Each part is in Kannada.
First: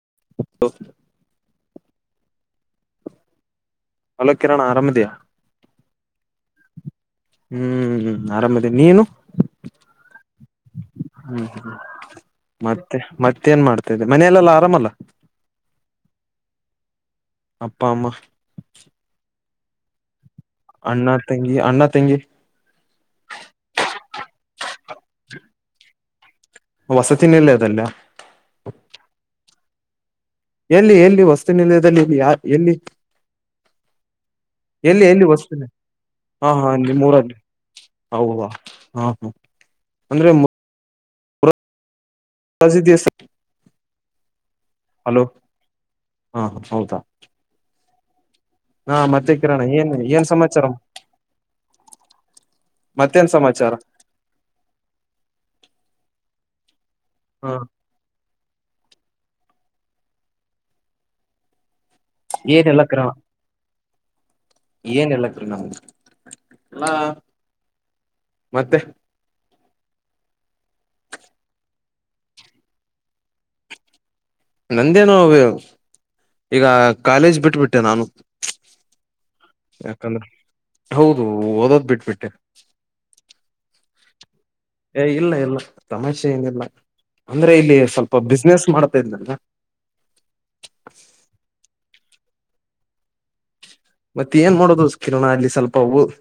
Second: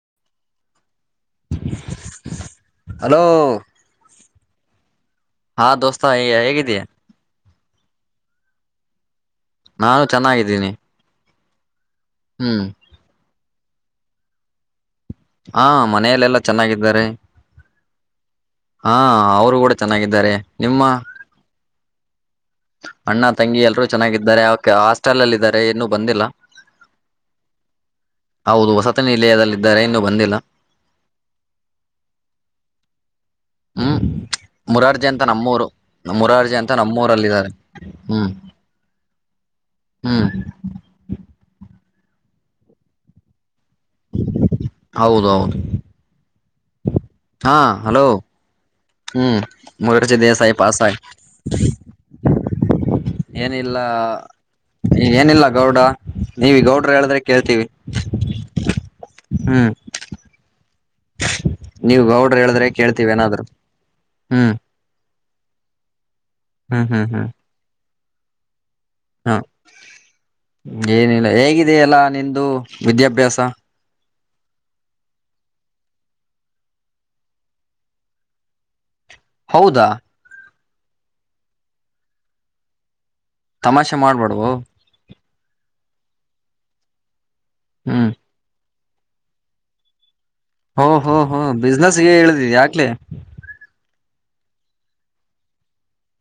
ಹ್ಮ್ ಹಲೋ ಹಲೋ ಕಿರಣ್ ಆರಾಮದಿಯಾ ಹಾ ದೋಸ್ತ ಹೇಗಿದ್ದ ಹ್ಮ್ ಹ್ಮ್ ಆರಾಮದೇ ನೀನು ನಾನು ಚೆನ್ನಾಗಿದ್ದೀನಿ ಹ್ಮ್ ಹ್ಮ್ಮ ಹ್ಮ್ ಮತ್ತೆ ಮತ್ತ ಏನ್ ಮಾಡ್ತಾದೆ ಮನೆಯಲ್ಲ ಆರಾಮಲ್ಲ ಹಾ ಮನೆಯಲೆೆಲ್ಲಾ ಚೆನ್ನಾಗಿದ್ದಾರೆ ಅಪ್ಪ ಅಮ್ಮ ಹಾ ಅವರು ಕೂಡ ಚೆನ್ನಾಗಿದ್ದಾರೆ. ನಿಮ್ಮ ಅಣ್ಣ ತಂಗಿ ಅಣ್ಣ ತಂಗಗೆ ಅಣ್ಣ ತಂಗಿ ಎಲ್ಲರರು ಚೆನ್ನಾಗಿದ್ದಾರೆ ಅವ ಹಾಸ್ಟೆಲ್ ಅಲ್ಲ ಇದಿದ್ದಾರೆ ನ್ನು ಬಂದಿಲ್ಲ ವಸ ಚಿಹನ್ನಲ್ಲ ಅದಲ್ಲ ಇದ್ದಾರೆ ಇನ್ನುೂ ಬಂದಿಲ್ಲ ಎಲ್ಲಿ ಎಲ್ಲಿ ವಸ್ತುನಿಲಯದಲ್ಲಿ ಇಲ್ಲಿ ಯ ಎಲ್ಲಿ ಹ್ಮ್ ಎಲ್ಲಿ ಮುರಾರ್ಜಿ ಅಂತ ಎಲ್ಲಿ ವಸತಿ ನಮ್ಮೂರು ನಿಲಯ? ಹಾ ಮುರಾರ್ಜಿ ಹಾ ಅಂತ ನಿಮ್ಮೂರಲ್ಲಿ ನಮ್ಮೂರಲ್ಲಿದ್ದಾರೆ ಹ್ಮ್ ಹೌದಾ ಹಾ ಹಾ ಹ್ಮ್ ಅಂದ್ರೆ ಸದ ಹೌದೌದು ಹಾ ಹೌದಾ ಹಾ ಹಲೋ ಹಾ ಮತ್ತೆ ಹ್ಮ್ ಕಿರಣ ಏನ್ ಮಗರಚ ಏನ್ ದಸಾಯ ಸಮಾಚಾರ ಪಾಸ ಮತ್ತೇನ್ ಸಮಾಚಾರ ಏನಿಲ್ಲ ಈ ಏನಿಲ್ಲ ಗೌಡ ನೀವುಗೌಟ್ ಹೇಳಿದ್ರೆ ಹ ಕೇಳ್ತೀವಿ. ಹ್ಮ್... [unintelligible] ನೀವು, ಗೌಡ್ರ, ಹೇಳಿದ್ರೆ ಕೇಳ್ತೀವಿ ಏನಾದ್ರು? [inaudible] ಹ್ಮ್... [inaudible] ಏನ್, ಇಲ್ಲಾ, ಕಿರಣ... [inaudible] ಹ್ಮ್, ಎಲ್ಲಾ ಹ್ಮ್, ಹ್ಮ್. [inaudible] ಮತ್ತೆ. [inaudible] ಹಾ, ಏನಿಲ್ಲ ಹೇಗಿದೆಯಲ್ಲಾ! ನಿಂಧು ವಿದ್ಯಾಭ್ಯಾಸ? [inaudible] ನಂಧೇನೋ, ಈಗ ಕಾಲೇಜ್! ಬಿಟ್ಬಿಟ್ಟೆ ನಾನು. [inaudible] ಹೌದಾ ಯಕಲ್ಲ.. [inaudible] ಹೌದು, ಓದೋದ್ ಬಿಟ್ಬಿಟ್ಟೆ. [inaudible] ತಮಾಷೆ, ಮಾಡುಬೇಡವೋ. [inaudible] ಏ, ಇಲ್ಲ ಇಲ್ಲ ತಮಾಸೆ ಏನಿಲ್ಲ? [inaudible] ಅಂದ್ರೆ, ಇಲ್ಲಿ ಹ್ಮ್ ಸ್ವಲ್ಪ ಬಿಸ್ನೆಸ್, ಮಾಡ. [inaudible] ಗೊತ್ತು, ಇಲ್ಲಾ, ಅಲ್ಲ. [inaudible] ಹೂ, ಹೂ, ಹೂ, ಬಿಸ್ನೆಸ್ಗೆ, ಇಲಿಧಾಳ, ಯಕ್ಲೇ? [inaudible] ಮತ್ತೆ, ಏನ್ ಮಾಡೋದು ಕಿರಣ, ಅಲ್ಲಿ ಸ್ವಲ್ಪ, ಓ. [inaudible]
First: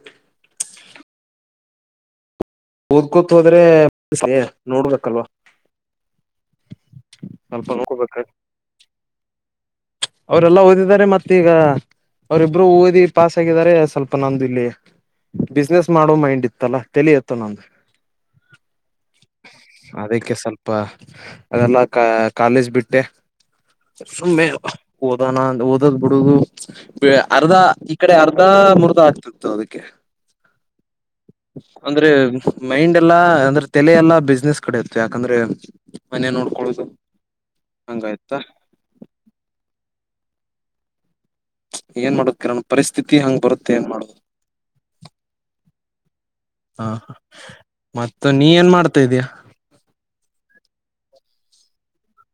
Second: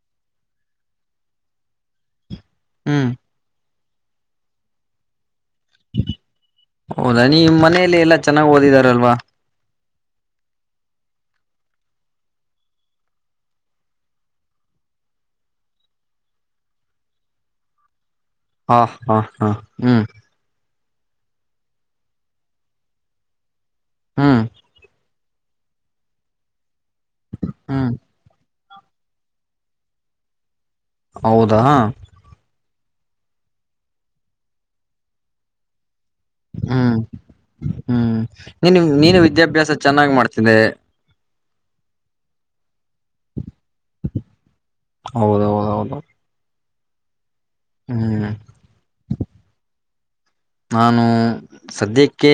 ಹ್ಮ್ ಊದ್ಕೂತ್, ಹೋದ್ರೆ? [inaudible] ಸಮಯ, ನೋಡ್ಬೇಕಲ್ವಾ! [inaudible] ಹೌದಾ, ನಿಮ ಸ್ವಲ್ಪ ಮನೇೆಯಲ್ಲಿ ನೋಡ್ಕೋಬೇಕ ಎಲ್ಲಾ ಚೆನ್ನಾಗ್ ಓದಿದಾರಲ್ವಾ? [unintelligible] ಅವರೆಲ್ಲಾ ಓದಿದಿದ್ದಾರೆ, ಮತ್ತು, ಈಗ ಅವ್ರಿಬ್ರು ಓದಿ ಪಾಸ್ ಆಗಿದಿದ್ದಾರೆ! ಸ್ವಲ್ಪ ನಮ್ದ ಇಲ್ಲಿ ಬಿಸ್ನೆಸ್ ಮಾಡೋ ಮೈಂಡ್ ಇತ್ತಲ್ಲ ತಲಿಯುತ್ತ. [inaudible] ತಾವೊಂದು? [inaudible] ಹಾ, ಹಾ, ಹಾ, ಹ್ಮ್. [inaudible] ಪಾ, ಅದೆಲ್ಲ, ಕ ಕಾಲೇಜ್ ಬಿಟ್ಟೆ. [unintelligible] ಹ್ಮ್ ಸುಮ್ಮನೆ. [unintelligible] ಓದೋಣ, ಓದದ್ ಬಿಡುದು. [inaudible] ಅರ್ಧಾ, ಹ್ಮ್ ಇಕಡೆ ಅರ್ಧಾ. [unintelligible] ಮೂರ್ತ, ಆಗ್ತಿತ್ತು ಅದಕ್ಕೆ. [unintelligible] ಹೌದಾ... [inaudible] ಅಂದ್ರೆ... [inaudible] ಮೈಂಡ್, ಎಲ್ಲಾ ಅಂದ್ರೆ ತೇಲಿಯಾನ, ಎಲ್ಲಾ ಬಿಸ್ನೆಸ್ ಕಡೆ ಇರುತ್ತೆ ಯಾಕಂದ್ರೆ? [inaudible] ನೋಡ್ಕೊಳುದು ಹ್ಮ್, ಹ್ಮ್, ಹಂಗಾಯ್ತಾ ನೀನು ನೀನು ವಿದ್ಯಾಭ್ಯಾಸ ಚೆನ್ನಾಗಿ ಮಾಡ್ತ... [inaudible] ತಿದ್ದೆ... [inaudible] ಏನ್, ಮಾಡ ಕಿರಣ್ ಪರಿಸ್ಥಿತಿ ಹಂಗ್ ಬರುತ್ತ. [inaudible] ಹೌದೌದು! ಹೌದು. [unintelligible] ಹಾ, ಹಾ. [inaudible] ಮತ್ತ, ಹ್ಮ್ ನೀ ಏನ್ ಮಾಡ್ತಾ, ಇದಯ. [unintelligible] ನಾನು ಸದ್ಯಕ್ಕೆ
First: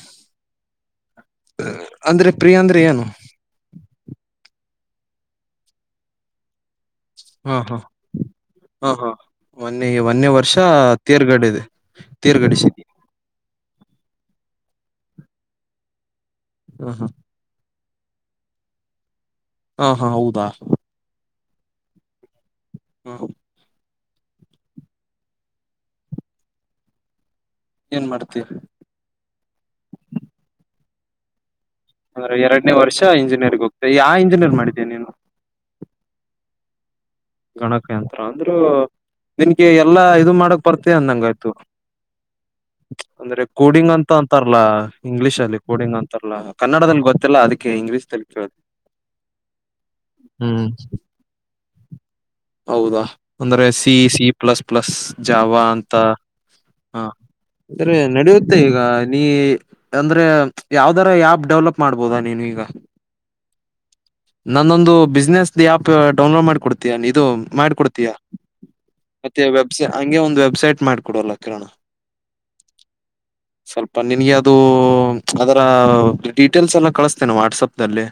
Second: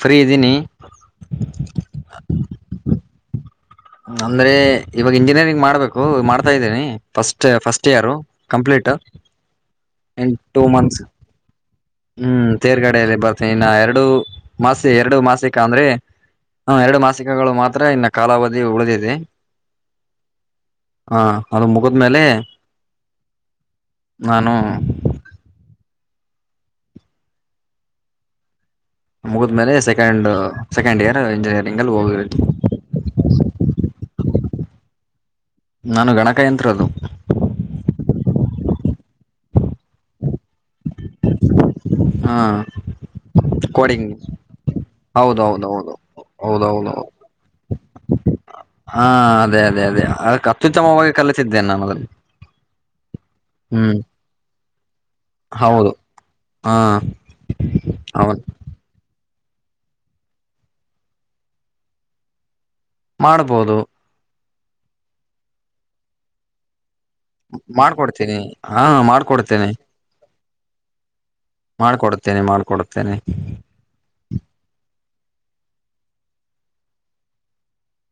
ಫ್ರೀ ಇದ್ದೀನಿ ಅಂದ್ರೆ ಪ್ರಿಯಾ ಅಂದ್ರೆ ಏನು ಅಂದ್ರೆ ಇವಾಗ ಇಂಜಿನಿಯರಿಂಗ್ ಮಾಡ್ಬೇಕು ಮಾಡ್ತಾ ಇದ್ದೇನಿ ಹ್ಮ್ ಹ್ಮ್ ಹಾ ಹಾ ಮೊನ್ನೆ ಮೊನ್ನೆ ಇನ್ ವರ್ಷ ಟೂ ಮಂತ್ಸ್ ತೇರ್ಗಡೆ ಇದೆ ಹ್ಮ್ ತೇರ್ಗಡೆಯಲ್ಲಿ ಬರ್ತೇನಿ ಇನ್ನ ಎರಡು ಮಾಸಿ ಎರಡು ಮಾಸಿಕ ಅಂದ್ರೆ ಹಾ ಎರಡು ಮಾಸಿಕಗಳು ಮಾತ್ರ ಹತ್ರ ಇನ್ನ ಕಾಲಾವಧಿ ಉಳಿದಿದೆ ಹಾ ಹಾ ಹೌದಾ ಹಾ ಅದು ಮುಗದ್ಮೇಲೆ ಹಾ ನಾನು ಏನ್ ಮಾಡ್ತೀ ಮುಗಿದ್ಮೇಲೆ ಸೆಕೆಂಡ್ ಸೆಕೆಂಡ್ ಇಯರ್ ಇಂಜಿನಿಯರ್ ಅಂದ್ರೆ ಎರನ ವರ್ಷ ಇಂಜಿಯರ್ಗ್ ಹೋಗ್ತ ಯ ಆ ಇಂಜಿನಿಯರ್ ಮಾಡಿದ್ದೇನೆ ನೀನು ನಾನು ಗಣಕಯಂತ್ರದು ಗಣಕ ಯಂತ್ರ ಅಂದ್ರೂ ನಿನ್ಗೆ ಎಲ್ಲಾ ಇದು ಮಾಡಕ್ ಬರ್ತ ಅಂದಂಗಯ್ತು ಹಾ ಅಂದ್ರೆ ಕೋಡಿಂಗ್ ಅಂತ ಅಂತಾರಲ್ಲಾ ಹೌದು ಇಂಗ್ಲಿೀಷ್ ಅಲ್ಲಿ ಹೌದು ಹೌದು ಕೋಡಿಂಗ್ ಅಂತಾರಲ್ಲಾ ಹೌದೌದು ಕನ್ನಡದಲ್ಲಿ ಗೊತ್ತಿಲ್ಲ ಅದಕ್ಕೆ ಇಂಗ್ಲಿಷ್ ತಲ್ಲಿ ಕ ಹಾ ಅದೇ ಅದೇ ಅದೇ ಹ್ಮ್ ಅತ್ಯುತ್ತಮವಾಗಿ ಕಲಿತಿದ್ದೇನೆ ನಾನು ಅದನ್ನು ಹೌದಾ ಅಂದ್ರೆ ಸಿ ಹ್ಮ್ ಸಿ ಪ್ಲಸ್ ಪ್ಲಸ್ ಜಾವ ಹೌದು ಅಂತ ಹಾ ಹ ಅ್ರ ಹೌದು ನಡೆಯುತ್ತೆ ಈಗ ನೀ ಅಂದ್ರೆ ಯಾವ್ದರ ಆಪ್ ಡೆವಲಪ್ ಮಾಡ್ಬೋದಾ ನೀನು ಈಗ ಮಾಡ್ಬೋದು ನಾನೊಂದು ಬಿಸ್ನೆಸ್ ಆ್ಯಪ್ ಡೌನ್ಲೋಡ್ ಮಾಡಿಿಕ ಕೊಡ್ತೀಯ ಮಾಡ್ಕೊಡ್ತೇನಿ ಹಾ ಮಾಡ್ಕೊಡ್ತೇನೆಿ ಸೆಟ್ ಮಾಡ್ಕೊಡೋಲ್ಲ ೋಣ [inaudible] ಮಾಡ್ಕೊಡ್ತೇನೆ ಸ್ವಲ್ಪ ನಿನ್ಗೆ ಅದುೂ ಅದರ ಡೀಟೇಲ್ಸ್ ಎಲ್ಲ ಕಳಿಸಸ್ತೇನೆ ವಾಟ್ಸಪ್ ನಲ್ಲಿ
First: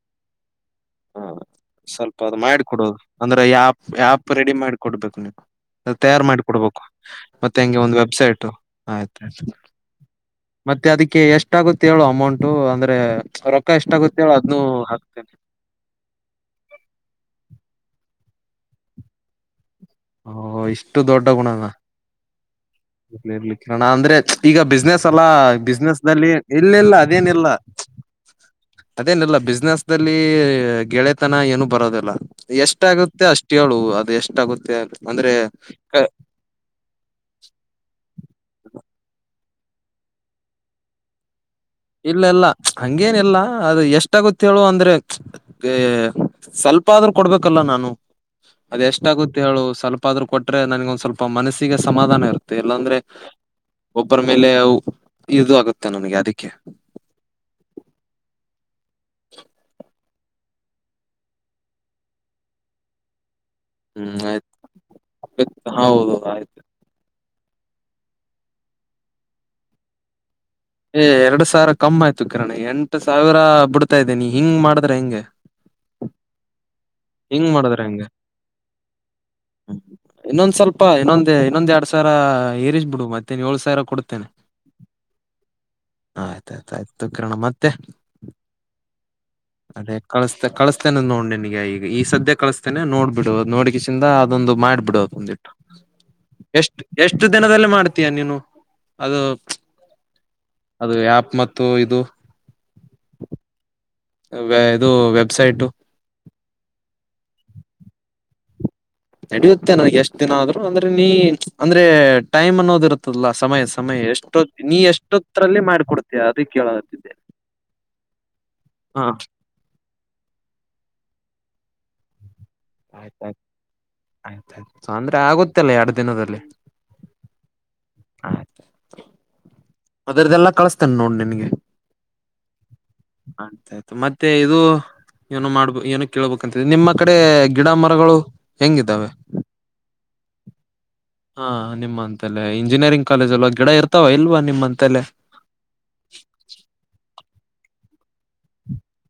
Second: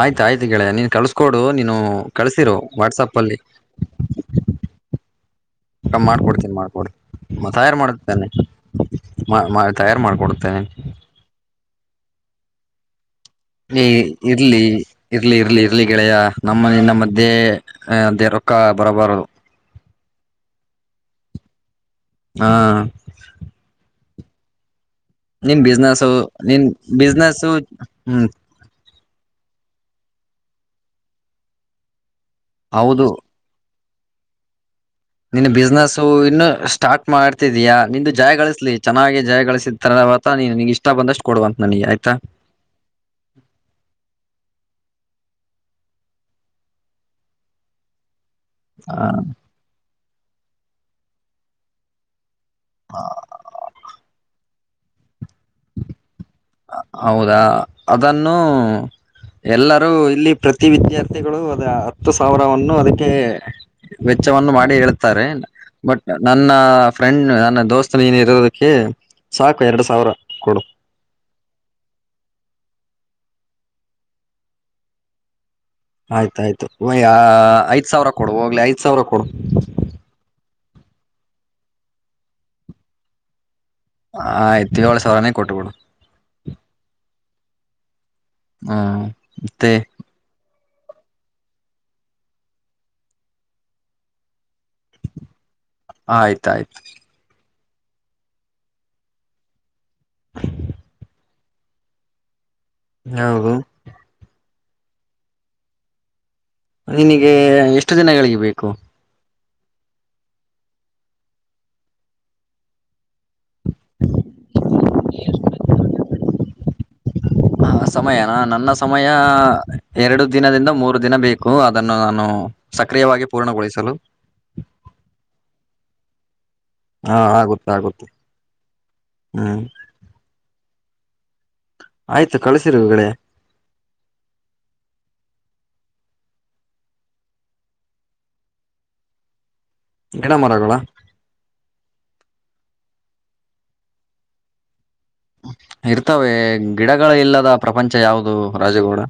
ಆಯ್ತ್ ಆಯ್ತು ಗೆಳೆಯ ನೀನ್ ಕಳ್ಸ್ಕೊಡು ನೀನು ಸ್ವಲ್ಪ ಅದು ಕಳ್ಸಿರು ಮಾಡಿಕೊಡೋದು ವಾಟ್ಸಪ್ ಅಲ್ಲಿ ಅಂದ್ರೆ ಈ ಆಪ್ ಆಪ್ ರೆಡಿ ಮಾಡಿ ಕೊಡ್ಬೇಕು ನೀವು ತಯಾರು ಮಾಡಿ ಮಾಡ್ಕೊಡ್ತೀನಿ ಕೊಡ್ಬೋಕು ಮಾಡ್ಕೊಡ್ ಮತ್ತೆ ತಯಾರು ಹಂಗೆ ಒಂದ್ ಮಾಡ್ತೇನೆ ವೆಬ್ಸೈಟು ಆಯ್ತು ತಯಾರು ಮಾಡ್ಕೊಡ್ತೇನೆ ಮತ್ತೆ ಅದಿಕ್ಕೆ ಎಷ್ಟಾಗುತ್ ತ್ತೇಳು ಅಮೌಂಟು ಅಂದ್ರೆ ರೊಕ್ಕ ಏ ಎಷ್ಟಾಗುತ್ತೆ ಹೇಳು ಇರ್ಲಿ ಅದ್ನು ಹಾಕ್ತೇನೆ ಇರ್ಲಿ ಇರ್ಲಿ ಇರ್ಲಿ ಗೆಳೆಯ ನಮ್ಮ ನಿನ್ನ ಮಧ್ಯೆ ಏ ಅದೆ ರೊಕ್ಕ ಬರಬಾರದು ಓ ಇಷ್ಟು ದೊಡ್ಡ ಗುಣನ ಹಾ ಇರ್ಲಿ ಇರ್ಲಿ ಕಿರಣ ಅಂದ್ರೆ ಈಗ ಬಿಸ್ನೆಸ್ ತ್ತಲ್ಲಾ ನಿನ್ ಬಿಸ್ನೆಸ್ ಬಿಸ್ನೆಸ್ನಲ್ಲಿ ನಿನ್ ಇಲ್ಲ ಇಲ್ಲ ಬಿಸ್ನೆಸ್ ಅದೇನಿಲ್ಲ ಹ್ಮ್ ಅದೇನಿಲ್ಲ ಬಿಸ್ನೆಸ್ದಲ್ ಲ್ಲೀ ಗೆಳೆತನ ಏನು ಬರೋದಿಲ್ಲ ಎಷ್ಟ್ ಹೌದು ಆಗುತ್ತೆ ಅಷ್ಟ್ ಹೇಳು ಅದ್ ದು ಎಷ್ಟಾಗುತ್ತೆ ಅದ್ ನಿನ್ ಬಿಸ್ನಸ್ಸು ಇನ್ನು ಸ್ಟಾರ್ಟ್ ಮಾಡ್ತ್ ತಿದಿಯಾ ನಿಂದು ಜಾಯ್ ಗಳಸ್ಲಿ ಚೆನ್ನಾಗಿ ಜಾಯ್ [unintelligible] ಅವತ್ತ ನೀನು ನಿಂಗ್ ಇಷ್ಟ ಬಂದಷ್ಟು ಕೊಡುವನ್ ಇಲ್ಲ ಇಲ್ಲ ಹಂಗೇನಿಲ್ಲ ಅದು ಎಷ್ಟಾಗುತ್ ಹೇಳು ಅಂದ್ರೆ ಏ ಸ್ವಲ್ಪ ಆದ್ರೂ ಕೊಡ್ಬೇಕಲ್ಲ ನಾನು ಅದ್ ಎಷ್ಟಾಗುತ್ ಹೇಳು ಸ್ವಲ್ಪ್ ಪಾದ್ರು ಕೊಟ್ಟ್ರೆ ನನಿಗ್ ಒಂದ್ ಸ್ವಲ್ಪ ಮನಸ್ಸಿಗೆ ಸಮಾಧಾನ ಇರು ತ್ತೆ ಇಲ್ಲಾಂದ್ರೆ ಒಬ್ಬರ ಮೇ ಲೇವ್ ಇದು ಆಗುತ್ತೆ ನನಿಗೆ ಅದಿಕ್ಕೆ ಹೌದಾ ಅದನ್ನು ಎಲ್ಲರೂ ಇಲ್ಲಿ ಪ್ರತಿ ವಿದ್ಯಾರ್ಥಿಗಳು ಅದ ಹತ್ತು ಸಾವಿರವನ್ನು ಅದಕ್ಕೆ ಹ್ಮ್ ವೆಚ್ಚವನ್ನು ಮಾಡಿ ಹೇಳ್ತಾರೆ ಆಯ್ತು ಬಟ್ ಹೌದು ನನ್ನ ಆಯ್ತು ಫ್ರೆಂಡ್ ನನ್ನ ದೋಸ್ತ ನೀನು ಇರೋದಕ್ಕೆ ಸಾಕು ಎರಡು ಸಾವಿರ ಕೊಡು ಏ ಎರಡು ಸಾವಿರ ಕಮ್ ಆಯ್ತು ಕಿರಣ ಎಂಟು ಸಾವಿರ ಬಿಡ್ತಾ ಇದ್ದೇನಿ ಹಿಂಗ್ ಮಾಡಿದ್ರೆ ಹೆಂಗೆ ಆಯ್ತಾಯ್ತು ಒಯ್ ಯಾ ಹಿಂಗ್ ಮಾಡಿದ್ರೆ ಐದ್ ಹೆಂಗೆ ಸಾವ್ರ ಕೊಡು ಹೋಗ್ಲಿ ಐದ್ ಸಾವ್ರ ಕೊಡು ಪಾ ಇನ್ನೊಂದೇ ಇನ್ನೊಂದ್ ಎರಡ್ ಸಾವ್ರ ಏರಿಸ್ಬಿಡು ಮತ್ತೆ ನೀನ್ ಯೋಳ್ ಸಾವ್ರ ಕೊಡ್ತೆನೆ ಆಯ್ತು ಏಳು ಸಾವಿರನೇ ಕೊಟ್ಟುಬಿಡು ಆಯ್ತ್ ಆಯ್ತ್ ಆಯ್ತು ಕಿರಣ ಮತ್ ತ್ತೆ ಹ್ಮ್ ಮತ್ತೆ ತೆನೆ ನೋಡ್ ನಿನಿಗೆ ಈ ಸದ್ಯ ಕಳುಸ್ತೆನೆ ನೋಡ್ಬಿಡು [unintelligible] ಅದೊಂದು ಮಾಡ್ಬಿಡು ಒಂದ್ ಆಯ್ತಾಯ್ತು ಎಷ್ಟು ಎಷ್ಟು ದಿನದಲ್ಲಿ ಮಾಡ್ತೀಯ ನೀನು ಅದು ಅದು ಆಪ್ ಮತ್ತು ಇದು ಹಾ ಇದು ವೆಬ್ಸೈಟು ನಿನಗೆ ಎಷ್ಟು ದಿನಗಳಿಗೆ ಬೇಕು ನಡಿಯುತ್ತೆ ನನ್ಗೆ ಎಷ್ಟ ದಿನ ಆದ್ರು ಅಂದ್ರೆ ನೀ ಅಂದ್ರೆ ಟೈಮ್ ಅನ್ನೋದ ಇರುತ್ತದಲ್ಲಾ ಸಮಯ ಸಮಯ ಎಷ್ಟೊ ನೀ ಎಷ್ಟೊತ್ತರಲ್ಲಿ ಮಾಡ್ಕೊಡ್ತೀಯ ಕೇಳಾಗುತ್ತ ಹ ಸಮಯನ ನನ್ನ ಸಮಯ ಎರಡು ದಿನದಿಂದ ಮೂರು ದಿನ ಬೇಕು ಅ ದನ್ನು ನಾನು ಸಕ್ರಿಯವಾಗಿ ಆಯ್ತಾಯ್ತ ಪೂರ್ಣಗೊಳಿಸಲು ಆಯ್ತ್ತಂದ್ರೆ ಆಗುತ್ತಲ್ಲ ಎಡ್ ದಿನದಲ್ಲಿ ಹಾ ಆಗುತ್ತೆ ಆಗುತ್ತೆ ಹ್ಮ್ ಅದದೆಲ್ಲ ಕಳಸ್ತನೆ ನೋಡ್ ನಿನ್ಗೆ ಆಯ್ತು ಕಳಸಿರುಗಡೆ ಆತಾಯ್ತು ಮತ್ತೆ ಇದು ಏನೋ ಮಾಡ್ಬೋ ಏನೋ ಕೇಳ್ಬೇಕಂತಿದೆ ನಿಮ್ಮ ಕಡೆ ಗಿಡ ಮರಗಳು ಹೆಂಗಿದ್ದಾವೆ ಗಿಡ ಮರಗಳ ಹಾ ನಿಮ್ಮಂತಲೆೇ ಇಂಜಿನಿಯರಿಂಗ್ ಕಾಲೇಜ್ ಅಲ್ವಾ ಗಿಡ ಇರ್ತಾವ ಇಲ್ವಾ ನಿಮ್ಮ ಅಂತೆಲ್ಲೇ ಇರ್ತವೆ ಗಿಡಗಳ ಇಲ್ಲದ ಪ್ರಪಂಚ ಯಾವವುದು ರಾಜಗೌಡ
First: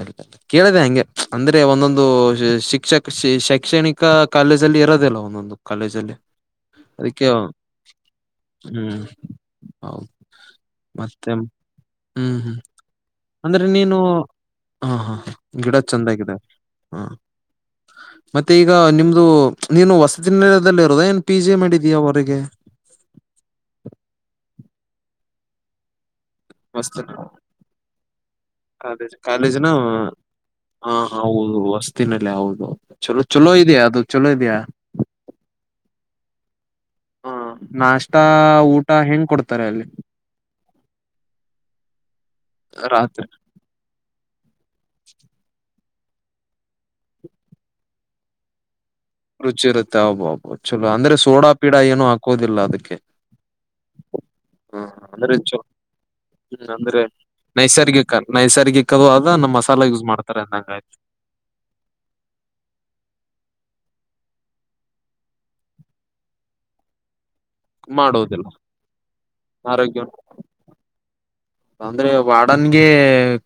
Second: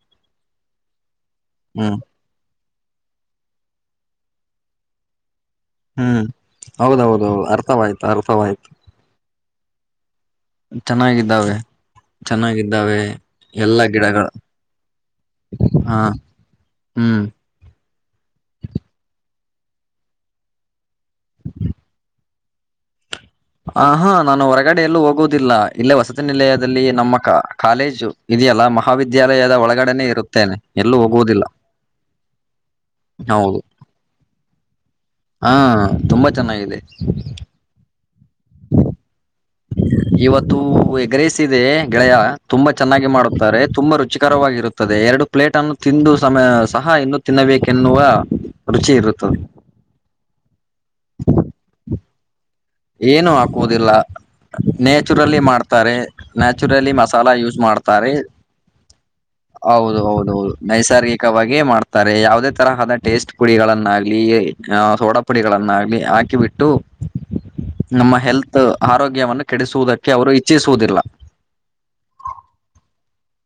ಎ ಕೇಳದೆ ಹಂಗೆ ಅಂದ್ರೆ ಹ್ಮ್ ಒಂದೊಂದು ಶ ಶೈಕ್ಷಣಿಕ ಕಾಲೇಜಲ್ಲಿ ಇರೋದಿಲ್ಲ ಒಂದೊಂದು ಕಾಲೇಜ ಅಲ್ಲಿ ಹ್ಮ್ ಅದಕ್ಕೆ ಹೌದೌದುೌದು ಅರ್ಥವಾಯ್ತು ಅರ್ಥವಾಯ್ತು ಹ್ಮ್ ಹೌದು ಮತ್ತೆ ಹ್ಮ್ ಚೆನ್ನಾಗಿದ್ದಾವೆ ಹ್ಮ್ ಚೆನ್ನಾಗಿದ್ದಾವೆ ಎಲ್ಲಾ ಗಿಡಗಳು ಹಾ ಹಾ ಹ ಗಿಡ ಹಾ ಚಂದಾಗಿದೆ ಹ ಹ್ಮ್ ಮತ್ತೆ ಈಗ ನಿಮ್ದು ನೀನು ವಸತಿದಲ್ಲಿ ಹೃದಯ ಏನ್ ಪಿ ಜೆ ಮಾಡಿದೀಯಾ ಅವಗೆ ಹ್ಮ್ [inaudible] ಹ ಹಾ ನಾನು ಹೊರಗಡೆ ಎಲ್ಲೂ ಹೋಗುದಿಲ್ಲ ಇಲ್ಲೇ ವಸ ನಿಲಯದಲ್ಲಿ ವಸತಿ ನಮ್ಮ ಕ ನಿಲಯ ಕಾಲೇಜು ಇದೆಯಲ್ಲ ಕಾಲೇಜ್ ಮಹಾವಿದ್ಯಾಲಯದ ಕಾಲೇಜನ ಒಳಗಡೆನೆ ಇರುತ್ತೇನೆ ಹ ಎಲ್ಲೂ ಹೋಗುವುದಿಲ್ಲ ಹೌದು ವಸ್ತಿನಲ್ಲಿ ಹೌದು ಚಲೋ ಚಲೋ ಹೌದು ಇದೆಯಾ ಅದು ಚಲೋ ಇದೆಯಾ ಹಾ ತುಂಬಾ ಚೆನ್ನಾಗಿದೆ ಹ ನಾಷ್ಟತಾ ಊಟ ಹೆಂ ಇವತ್ತು ಎಗ್ರಸಿದೆ ಗೆಳೆಯ ತುಂಬಾ ಚೆನ್ನಾಗಿ ರಾತ್ರಿ ಮಾಡುತ್ತಾರೆ ತುಂಬಾ ರುಚಿ ಚಿಕರವಾಗಿರುತ್ತೆ ದೆ ಎರಡು ಪ್ಲೇಟ್ ಅನ್ನು ತಿಂದು ಸಮ ಸಹ ಇನ್ನು ತಿನ್ನಬೇಕೆನ್ನುವ ರುಚಿ ಇರುತ್ತದೆ ರುಚಿ ಇರುತ್ತೆ ಅಬೋಬ್ಬೋ ಚಲೋ ಅಂದ್ರೆ ಸೋಡಾ ಪೀಡ ಏನು ಹಾಕೋದಿಲ್ಲ ಅದಕ್ಕೆ ಏನು ಹಾಕುವುದಿಲ್ಲ ಹ ಅಂದ್ರೆ ನ್ಯಾಚುರಲಿ ಚೊ ಮಾಡ್ತಾರೆ ಹ್ಮ್ ನ್ಯಾಚುರಲಿ ಅಂದ್ರೆ ಮಸಾಲಾ ಯೂಸ್ ಮಾಡ್ತಾರೆ ನೈಸರ್ಗಿಕ ನೈಸರ್ಗಿಕದು ಆದ ನಮ್ ಮಸಾಲ ಹೌದು ಯೂಸ್ ಮಾಡ್ತಾರೆ ಹೌದೌದು ಅಂದಂಗ ನೈಸರ್ಗಿಕವಾಗಿಯೇ ಮಾಡ್ತಾರೆ ಯಾವದೇ ತರಹದ ಟೇಸ್ಟ್ ಗಳನ್ನಾಗ್ಲಿ ಸೋಡ ಪುಡಿಗಳನ್ನಾಗ್ಲಿ ಹಾಕಿಬಿಟ್ಟು ನಮ್ಮ ಮಾಡುವುದಿಲ್ಲ ಹೆಲ್ತ್ ಆರೋಗ್ಯವನ್ನು ಆರೋಗ್ಯ ಕೆಡಿಸುವುದಕ್ಕೆ ಅವರು ಇಚ್ಛಿಸುವುದಿಲ್ಲ ಅಂದ್ರೆ ವಾಡನ್ಗೆ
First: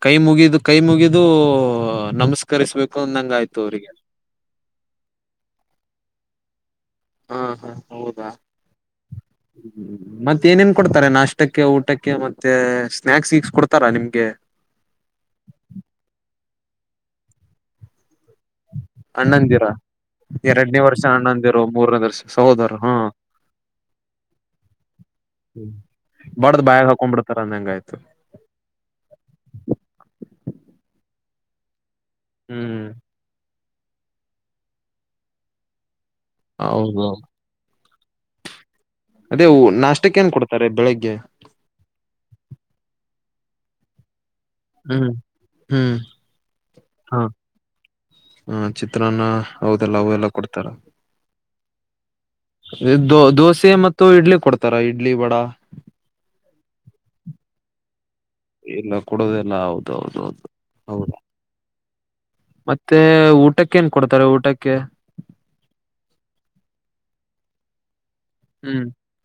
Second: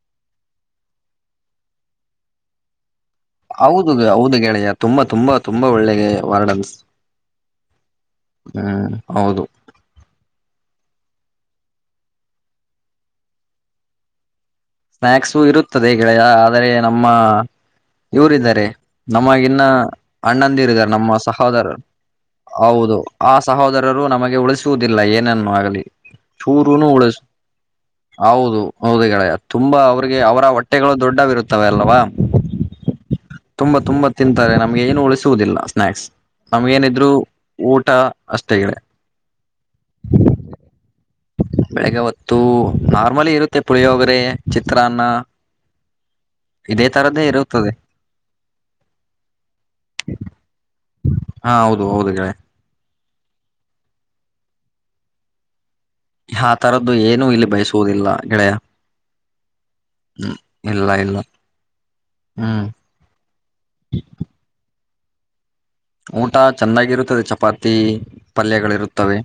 ಕೈ ಮುಗಿದ ಇದು ಕೈ ಮುಗಿದು ನಮಸ್ಕರಿಸಬೇಕು ಹೌದು ಹೌದು ಗೆೆಯ ತುಂಬಾ ತುಂಬಾ ತುಂಬಾ ಒಳ್ಳೇಗೆ ವರ್ಡನ್ಸ್ ಹಾ ಹಾ ಹೌದಾ ಹ್ಮ್ ಹೌದು ಮತ್ತ ಏನೇನ್ ಕೊಡ್ತಾರೆ ನಾಷ್ಟಕ್ಕೆ ಊಟಕ್ಕೆ ಮತ್ತೆ ಸ್ನಾಕ್ಸ್ ಸಿಕ್ಸ್ ಕೊಡ್ತಾರಾ ನಿಮ್ಗೆ ಸ್ನ್ಯಾಕ್ಸು ಇರುತ್ತದೆ ಗೆಳೆಯ ಆದರೆ ನಮ್ಮ ಇವರಿದ್ದಾರೆ ನಮಗಿನ್ನ ಅಣ್ಣಂದಿರ ಎರಡನೇ ಅಣ್ಣಂದಿರಾರೆ ವರ್ಷ ನಮ್ಮ ಅಣ್ಣಂದಿರು ಸಹೋದರರು ಮೂರನೇ ವರ್ಷ ಸಹೋದರ ಹಾ ಹೌದು ಆ ಸಹೋದರರು ನಮಗೆ ಉಳಿಸುವುದಿಲ್ಲ ಏನನ್ನು ಆಗಲಿ ಬಡ್ದ್ ಚೂರುನು ಬಾಯಾಗ ಹಾಕೊಂಡ್ ಉಳಿಸ ಬಿಡ್ತಾರ ಅಂದಂಗ ಆಯ್ತು [inaudible] ಹೌದು ಹೌದು ಗೆಳಯ ಅವ್ರಿಗೆ ಅವರ ಹೊಟ್ಟೆಗಳು ದೊಡ್ಡವಿರುತ್ತವೆ ಅಲ್ವಾ ಹ್ಮ್ ತುಂಬಾ ತುಂಬಾ ತಿಂತಾರೆ ನಮ್ಗೆ ಏನು ಉಳಿಸುವುದಿಲ್ಲ ಸ್ನಾಕ್ಸ್ ಹೌದು ನಮ್ಗೇನಿದ್ರು ಊ [unintelligible] ಅದೇ ನಾಷ್ಟಕ್ಕೆ ಏನ್ ಕೊಡ್ತಾರೆ ಬೆಳಿಗ್ಗೆ ಬೆಳಿಗ್ಗೆ ಹೊತ್ತು ನಾರ್ಮಲಿ ಇರು ಪುಳಿಯೋಗರೆ ಚಿತ್ರಾನ್ನ ಹ್ಮ್ ಹ್ಮ್ ಇದೇ [inaudible] ಹಾ ತರದ್ದೇ [inaudible] ಇರುತ್ತದೆ ಹಾ ಚಿತ್ರಾನ್ನ ಹೌದೆಲ್ಲ ಅವೆಲ್ಲ ಕೊಡ್ತಾರ ಹಾ ಹೌದು ಹೌದು ಗೆಳೆಯ ದೋಸೆ ಮತ್ತು ಇಡ್ಲಿ ಕೊಡ್ತಾರ ಇಡ್ಲಿ ವಡ ಆ ತರದ್ದು ಏನು ಇಲ್ಲಿ ಬಯಸುವುದಿಲ್ಲ ಗೆಳೆಯ ಇಲ್ಲ ಕೊಡೋದೆಲ್ಲ ಹೌದೌದು ಹ್ಮ್ ಇಲ್ಲ ಹೌದು ಇಲ್ಲ ಹ್ಮ್ ಮತ್ತೆ ಊಟಕ್ಕೆ ಏನ್ ಕೊಡ್ತಾರೆ ಊಟಕ್ಕೆ ಊಟ ಚೆಂದಾಗಿರುತ್ತದೆ ಚಪಾತಿ ಹ್ಮ್ ಪಲ್ಯಗಳಿರುತ್ತವೆ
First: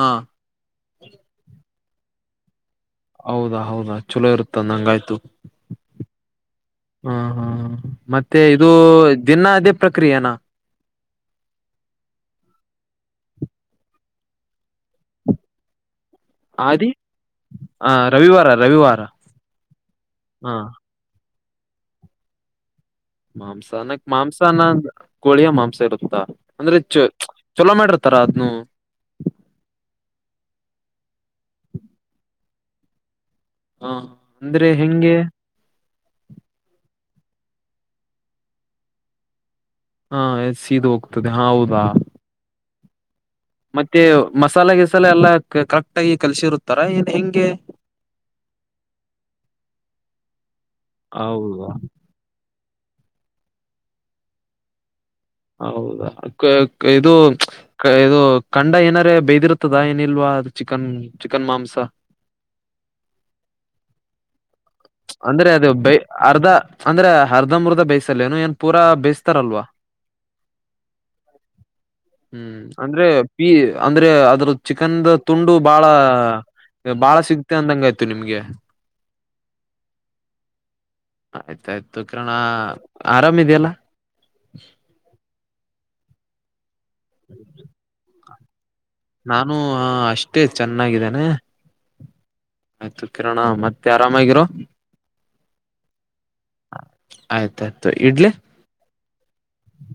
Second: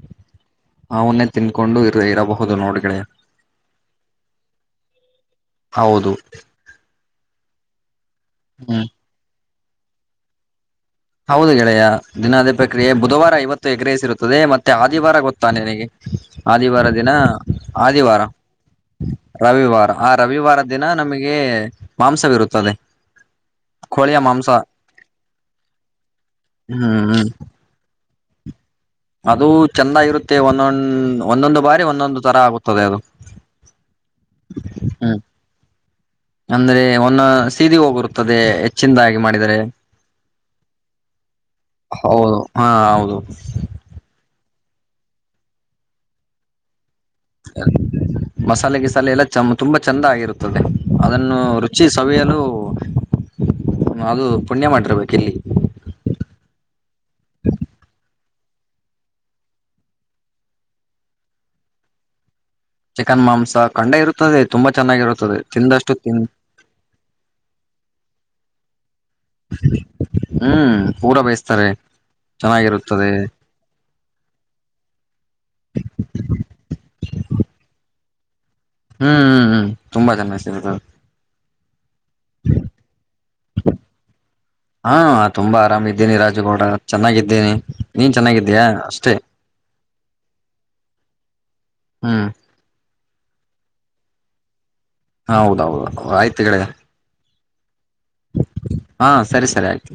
ಹಾ ಅವನ್ನೇ ತಿನ್ಕೊಂಡು ಇರಬಹುದು ನೋಡಿ ಹೌದಾ ಹೌದಾ ಚಲೋ ಇರುತ್ತಂದಂಗಾಯ್ತು ಹೌದು [inaudible] ಹಾ ಹಾ ಮತ್ತೆ ಇದು ಹ್ಮ್ ದಿನ ಅದೇ ಪ್ರಕ್ರಿಯೆನಾ ಹೌದು ಗೆಳೆಯ ದಿನ ಅದೇ ಪ್ರಕ್ರಿಯೆ ಬುಧವಾರ ಇವತ್ತು ಎಗ್ರೈಸ್ ಇರುತ್ತದೆ ಮತ್ತೆ ಆದಿವಾರ ಗೊತ್ತಾನೆ ನಿನ್ನಗೆ ಆದಿ ಆದಿವಾರ ದಿನ ಹ ಆದಿವಾರ ರವಿವಾರ ರವಿವಾರ ರವಿವಾರ ಆ ಹ ರವಿವಾರ ದಿನ ನಮಗ್ ಹಾಗ ಮಾಂಸವಿರುತ್ತದೆ ಮಾಂಸಾನಕ್ಕೆ ಕೋಳಿಯ ಮಾಂಸ ಮಾಂಸಾನ ಕೋಳಿಯ ಮಾಂಸ ಇರುತ್ತೆ ಅಂದ್ರೆ ಹ್ಮ್ ಹ್ಮ್ ಚಲೋ ಮಾಡಿ [unintelligible] ಅದು ಚಂದ ಇರುತ್ತೆ ಒಂದೊಂದು ಒಂದೊಂದು ಬಾರಿ ಒಂದೊಂದು ತರ ಆಗುತ್ತದೆ ಅದು ಹಾ ಅಂದ್ರೆ ಹೆಂಗೆ ಹ್ಮ್ ಅಂದ್ರೆ ಒಂದು ಸೀದಿ ಹೋಗಿರುತ್ತದೆ ಹೆಚ್ಚಿಂದಾಗಿ ಮಾಡಿದರೆ ಹಾ ಸೀದು ಹೋಗ್ತದೆ ಹಾ ಹೌದಾ ಹೌದು [unintelligible] ಮತ್ತೆ ಮಸಾಲೆ ಗಿಸಾಲ ಎಲ್ಲಾ ಕರೆಕ್ಟ್ ಆಗಿ ಕಲ್ಸಿರುತ್ತಾರಾ ಮಸಾಲೆ ಗಿಸಾಲೆ ಎಲ್ಲ ತುಂಬಾ ಚಂದ ಆಗಿರುತ್ತದೆ ಅದನ್ನು ಹೌದಾ ರುಚಿ ಸವಿಯಲು ಅದು ಪುಣ್ಯ ಮಾಡಿರ್ಬೇಕು. - ಹೌದಾ, ಇದು, ಇದು ಖಂಡ ಏನಾರ ಬೇದಿರ್ತದ ಏನಿಲ್ವಾ ಚಿಕನ್- ಚಿಕನ್ ಮಾಂಸ. - ಚಿಕನ್ ಮಾಂಸ ಕಂಡೆ ಇರುತ್ತದೆ. - ಅಂದ್ರೆ ಅದು ಬೈ, ಅರ್ಧ ಅಂದ್ರೆ ಅರ್ಧ ಮರ್ಧ ಬೈಸಲ್ಲೇನು ಏನ್- ಪೂರ ಬ [unintelligible] -ಲ್ವಾ ಹ್ಮ್ ಪೂರ ಬೇಯಿಸ್ತಾರೆ ಹ್ಮ್ ಅಂದ್ರೆ ಚೆನ್ನಾಗಿರುತ್ತದೆ ಪ ಅಂದ್ರೆ ಅದ್ರ ಚಿಕನ್ ತುಂಡು ಬಾಳ- ಬಾಳ ಸಿಗ್ತೆ ಅಂದಂಗ- ಇ ನಿಮ್ಗೆ [unintelligible] ಹ್ಮ್, ಹ್ಮ್, ಹ್ಮ್ ತುಂಬಾ ಚೆನ್ನ ಆಯ್ತಾಯ್ತು ಕಿರಣ ಆರಾಮಿದೆಯಲ್ಲ ಹಾ ತುಂಬಾ ಆರಾಮ- ಎಲ್ಲಿ ರಾಜಗೌಡ. - ಚೆನ್ನಾಗಿದ್ದೇನೆ. ನೀನ್- ಚೆನ್ನಾಗಿದ್ಯಾ, - ನಾನು ಅಷ್ಟೇ ಚೆನ್ನಾಗಿದ್ದೇನೆ ಹ್ಮ್ ಆಯ್ತು. - ಕಿರಣ ಮತ್ತೆ ಆರಾಮಾಗಿರೋ., - ಹ ಹೌದೌದು, ಆಯ್ತು ಗೆಳೆಯ. - ಆಯ್ತು [unintelligible] ಹಾ, ಸರಿ, ಸರಿ ಆಯ್ತು.